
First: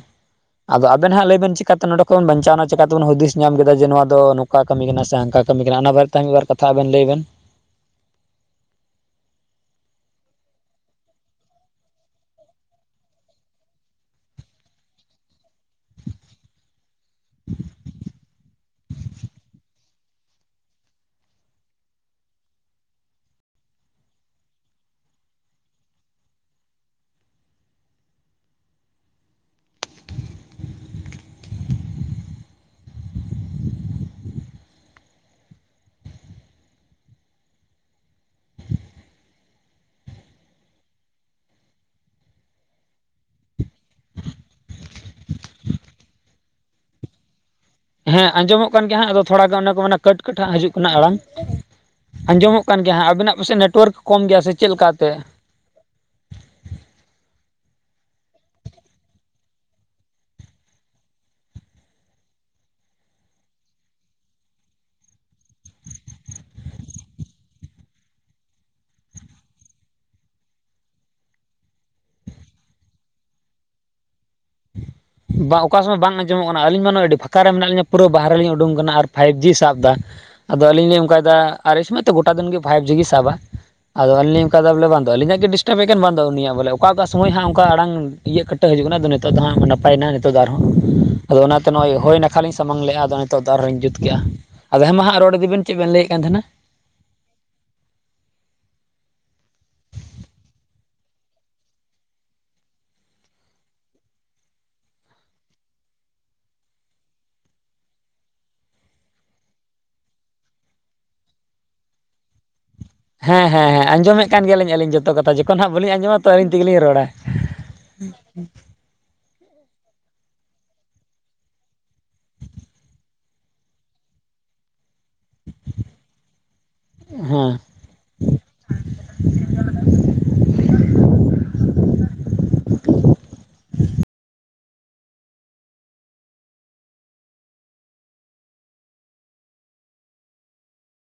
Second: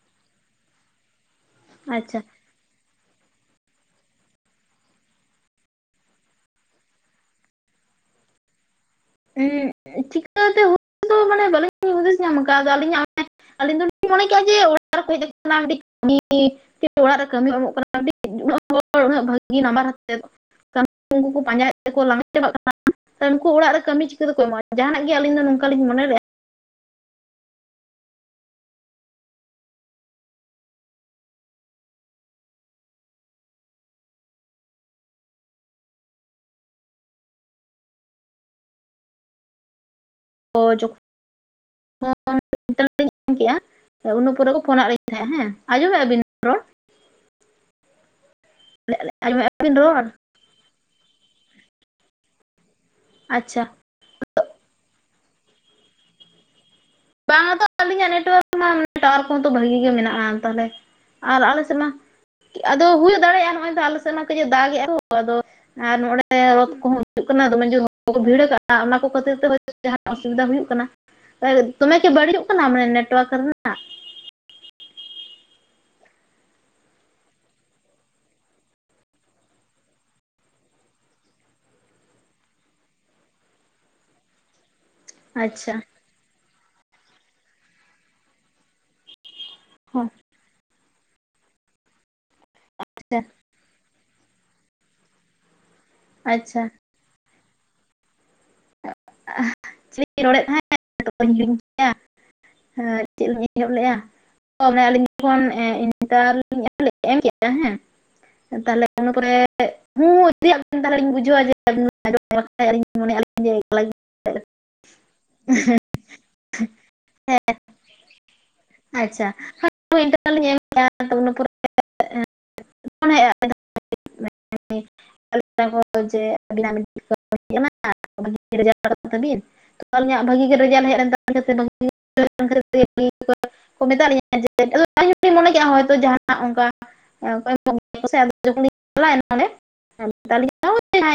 ᱟᱫᱚ ᱟᱵᱮᱱ ᱦᱟᱸᱜ ᱞᱟᱹᱭᱵᱮᱱ ᱪᱤᱜ ᱠᱟᱛᱮ ᱱᱚᱸᱰᱮ ᱟᱪᱪᱷᱟ ᱠᱷᱚᱱ ᱵᱟᱧᱪᱟᱣᱱᱟ᱾ ᱪᱮᱠᱟᱛᱮᱵᱮᱱ ᱦᱩᱫᱤᱥ ᱧᱟᱢ ᱠᱮᱫᱟ ᱡᱮ ᱱᱚᱣᱟ ᱫᱚ ᱱᱚᱝᱠᱟ ᱠᱟᱹᱢᱤ ᱠᱟᱱᱟ ᱥᱮ ᱦᱟᱝᱠᱟ ᱠᱟᱹᱢᱤ ᱠᱟᱱᱟ ᱚᱱᱟ ᱵᱟᱨᱮᱛᱮ ᱢᱤᱫᱵᱟᱨ ᱠᱟᱛᱷᱟ ᱟᱵᱮᱱ ᱞᱟᱹᱭ ᱵᱮᱱ? ᱦᱮᱸ ᱪᱤᱠᱟᱹᱛᱮ ᱦᱩᱫᱤᱥ ᱫᱚ ᱢᱟᱱᱮ ᱵᱟᱹᱞᱤᱧ ᱦᱩᱫᱤᱥ ᱧᱟᱢ ᱠᱟᱜᱼᱟ ᱟᱫᱚ ᱟᱹᱞᱤᱧᱟᱜ ᱚᱱᱮ ᱟᱹᱞᱤᱧ ᱫᱚ ᱞᱤᱧ ᱢᱚᱱᱮ ᱠᱮᱜᱼᱟ ᱡᱮ ᱚᱲᱟᱜ ᱨᱮᱠᱚ ᱦᱮᱡ ᱠᱟᱱᱟ ᱢᱤᱫᱴᱤᱡ ᱠᱟᱹᱢᱤ ᱚᱲᱟᱜ ᱨᱮ ᱠᱟᱹᱢᱤ ᱮᱢᱚᱜ ᱠᱟᱱᱟ ᱢᱤᱫᱴᱤᱡ ᱩᱱᱟᱹᱜ ᱦᱚᱲ ᱩᱱᱟᱹᱜ ᱵᱷᱟᱹᱜᱤ ᱱᱟᱢᱵᱟᱨᱟᱛᱮᱫ ᱱᱟᱢᱵᱟᱨ ᱠᱚᱠᱩ ᱯᱟᱸᱡᱟᱭ ᱛᱮ ᱠᱚ ᱞᱟᱸᱜᱟ ᱪᱟᱵᱟᱜ ᱠᱟᱱᱟ ᱩᱱᱠᱩ ᱚᱲᱟᱜ ᱨᱮ ᱠᱟᱹᱢᱤ ᱪᱤᱠᱟᱹ ᱛᱮᱠᱚ ᱮᱢᱚᱜᱼᱟ ᱡᱟᱦᱟᱱᱟᱜ ᱜᱤ ᱟᱹᱞᱤᱧ ᱫᱚ ᱱᱚᱝᱠᱟᱞᱤᱧ ᱢᱚᱱᱮ ᱞᱮᱜᱼᱟ ᱡᱚᱠᱷᱚᱱᱮᱛ ᱞᱮ ᱧ ᱠᱮᱜᱼᱟ [unintelligible] ᱦᱮᱸ ᱩᱱᱟᱹᱜ ᱯᱚᱨᱮ ᱠᱚ ᱯᱷᱳᱱ ᱟᱜ ᱞᱤᱧ ᱛᱟᱦᱮᱸᱜᱟ ᱦᱮᱸ ᱟᱸᱡᱚᱢᱮᱜᱼᱟ ᱵᱤᱱ ᱨᱚᱲ ᱦᱮᱸ ᱟᱸᱡᱚᱢᱚᱜ ᱠᱟᱱ ᱜᱮᱭᱟ ᱦᱟᱸᱜ ᱟᱫᱚ ᱟᱸᱡᱚᱢᱮᱫᱼᱟ ᱛᱷᱚᱲᱟᱜᱟᱱ ᱚᱱᱮ ᱵᱤᱱ ᱠᱚ ᱢᱮᱱᱼᱟ ᱨᱚᱲ ᱠᱟᱹᱴ ᱠᱟᱹᱴ ᱦᱟᱸᱜ ᱦᱤᱡᱩᱜ ᱠᱟᱱᱟ ᱟᱲᱟᱝ ᱟᱸᱡᱚᱢᱚᱜ ᱠᱟᱱ ᱜᱮᱭᱟ ᱦᱟᱸᱜ ᱟᱵᱤᱱᱟᱜ ᱯᱟᱥᱮᱡ ᱟᱪᱪᱷᱟ ᱱᱮᱴᱳᱣᱟᱨᱠ ᱠᱚᱢ ᱜᱮᱭᱟ ᱥᱮ ᱪᱮᱫ ᱞᱮᱠᱟᱛᱮ ᱵᱟᱝ ᱟᱛᱚ ᱟᱞᱤᱧᱟᱜ ᱱᱮᱴᱣᱟᱨᱠ ᱢᱟ ᱴᱟᱣᱟᱨ ᱠᱚᱦᱚᱸ ᱛᱚ ᱵᱷᱟᱹᱜᱤ ᱜᱮ ᱢᱮᱱᱟᱜᱼᱟ ᱛᱟᱦᱞᱮ ᱟᱨ ᱟᱞᱮ ᱥᱮᱜ ᱢᱟ ᱟᱫᱚ ᱦᱩᱭ ᱫᱟᱲᱮᱭᱟᱜᱼᱟ ᱱᱚᱜᱼᱚᱭ ᱛ ᱟᱞᱮ ᱥᱮᱫ ᱢᱟ ᱠᱟᱹᱡᱮ ᱫᱟᱜᱮᱜᱼᱟ ᱛᱚ ᱟᱫᱚ ᱟᱨ ᱱᱚᱜᱚᱰᱮ ᱨᱚᱛᱷ ᱠᱚᱦᱚᱸ ᱦᱩᱭᱩᱜ ᱠᱟᱱᱟ ᱫᱚᱢᱮ ᱡᱳᱨ ᱦᱚᱲᱠᱚ ᱵᱷᱤᱲ ᱠᱟᱜᱼᱟ ᱚᱱᱟ ᱠᱚ ᱠᱷᱟᱹᱛᱤᱨ ᱛᱮ ᱦᱳᱭ ᱛᱚ ᱡᱟᱦᱟᱱᱟᱜ ᱚᱥᱩᱵᱤᱫᱷᱟ ᱦᱩᱭᱩᱜ ᱠᱟᱱᱟ ᱫᱚᱢᱮ ᱠᱤ ᱵᱟᱹᱲᱤᱡ ᱠᱟᱱᱟ ᱢᱟᱱᱮ ᱱᱮᱴᱳᱣᱟᱨᱠ ᱨᱮᱱᱟᱜ [inaudible] ᱵᱟᱝ ᱚᱠᱟ ᱥᱚᱢᱚᱭ ᱵᱟᱝ ᱟᱸᱡᱚᱢᱚᱜ ᱠᱟᱱᱟ ᱟᱹᱞᱤᱧ ᱢᱟ ᱟᱹᱰᱤ ᱯᱷᱟᱸᱠᱟ ᱨᱮ ᱢᱮᱱᱟᱜ ᱞᱤᱧᱟᱹ ᱯᱩᱨᱟᱹ ᱵᱟᱦᱨᱮ ᱞᱤᱧ ᱩᱰᱩᱝ ᱠᱟᱱᱟ ᱟᱨ ᱯᱷᱟᱭᱤᱵᱽ ᱡᱤ ᱥᱟᱵ ᱫᱟ ᱟᱫᱚ ᱟᱹᱞᱤᱧ ᱞᱤᱧ ᱚᱱᱠᱟᱭᱮᱫᱟ ᱟᱨ ᱥᱟᱹᱭ ᱛᱚ ᱜᱚᱴᱟ ᱫᱤᱱ ᱜᱮ ᱯᱷᱟᱭᱤᱵᱽ ᱡᱤ ᱜᱤᱭ ᱥᱟᱵᱟ᱾ ᱟᱫᱚ ᱟᱹᱞᱤᱧ ᱞᱤᱧ ᱚᱱᱠᱟᱭ ᱫᱟ ᱵᱚᱞᱮ ᱵᱟᱝ ᱫᱚ ᱟᱹᱞᱤᱧᱟᱜ ᱜᱮ ᱟᱪᱪᱷᱟ ᱰᱤᱥᱴᱟᱵ ᱮᱫ ᱠᱟᱱ ᱵᱟᱝ ᱫᱚ ᱩᱱᱤᱭᱟᱜ ᱵᱚᱞᱮ? ᱚᱠᱟ ᱚᱠᱟ ᱥᱚᱢᱚᱭ ᱦᱟᱸᱜ ᱚᱱᱠᱟ ᱟᱲᱟᱝ ᱤᱭᱟᱹᱜ ᱠᱟᱹᱴᱟᱹᱜ ᱦᱤᱡᱩᱜ ᱠᱟᱱᱟ ᱟᱫᱚ ᱱᱤᱛᱚᱜ ᱫᱚ ᱦᱟᱸᱜ ᱱᱟᱯᱟᱭᱮᱱᱟ ᱦᱚᱸ ᱱᱤᱛᱚᱜ ᱫᱚ ᱟᱨᱦᱚᱸ ᱟᱫᱚ ᱚᱱᱟᱛᱮ ᱱᱚᱜᱼᱚᱭ ᱦᱚᱭ ᱱᱟᱠᱷᱟᱞᱤᱧ ᱥᱟᱢᱟᱝ ᱞᱮᱫᱼᱟ ᱟᱫᱚ ᱟᱪᱪᱷᱟ ᱱᱤᱛᱚᱜ ᱫᱚ ᱟᱨᱦᱚ ᱞᱤᱧ ᱡᱩᱛ ᱠᱮᱫᱼᱟ ᱟᱫᱚ ᱦᱮ ᱢᱟ ᱦᱟᱸᱜ ᱨᱚᱲ ᱤᱫᱤ ᱵᱮᱱ ᱪᱮᱫ ᱵᱮᱱ ᱞᱟᱹᱭᱮᱫ ᱠᱟᱱ ᱛᱟᱦᱮᱱᱟ ᱟᱪᱪᱷᱟ ᱪᱮᱫ ᱤᱧ ᱨᱚᱲ ᱮᱫ ᱛᱟᱦᱮᱱ ᱡᱷᱚᱛᱚ ᱤᱧ ᱦᱤᱲᱤᱧ ᱠᱮᱜ-ᱟ ᱪᱮᱫ ᱞᱤᱧ ᱮᱦᱚᱵ ᱞᱮᱫᱟ᱾ ᱟᱞᱤᱧ ᱡᱚᱠᱷᱚᱱ ᱤᱱᱴᱟᱨ ᱞᱤᱧ ᱮᱢ ᱠᱮᱫᱟ ᱦᱮ ᱛᱟᱦᱞᱮ ᱤᱱᱟ ᱯᱚᱨᱮ ᱦᱩᱸ ᱛᱮᱭᱟᱜ ᱛᱟᱦᱮᱞᱮ ᱞᱤᱧ ᱵᱩᱡᱷᱟᱣᱼᱟ ᱡᱮ [unintelligible] ᱦᱮᱸ ᱮᱠᱞᱟ ᱜᱮ ᱦᱮᱸᱟᱸᱡᱚᱢᱮᱫ ᱠᱟᱱ ᱜᱮᱭᱟᱞᱤᱧ ᱟᱹᱞᱤᱧ ᱡᱚᱛᱚ ᱠᱟᱛᱷᱟ ᱡᱚᱠᱷᱚᱱ ᱦᱟᱸᱜ ᱵᱟᱹᱞᱤᱧ ᱟᱸᱡᱚᱢᱟ ᱛᱚ ᱟᱹᱞᱤᱧ ᱛᱮᱜᱮᱞᱤᱧ ᱨᱚᱲᱟ᱾ ᱦᱮᱸ [unintelligible] ᱟᱪᱪᱷᱟ ᱤᱱᱴᱟᱨ ᱦᱮᱸ [unintelligible] [unintelligible] [unintelligible] [unintelligible] ᱟᱞᱤᱧᱟᱜ ᱵᱷᱟᱜᱤ ᱜᱮ ᱨᱮᱡᱟᱞ ᱦᱮᱡ ᱞᱮᱱ [inaudible] [unintelligible] ᱦᱚᱭ ᱛᱚ ᱡᱟᱦᱟᱱᱟᱜ ᱚᱱᱠᱟ [unintelligible]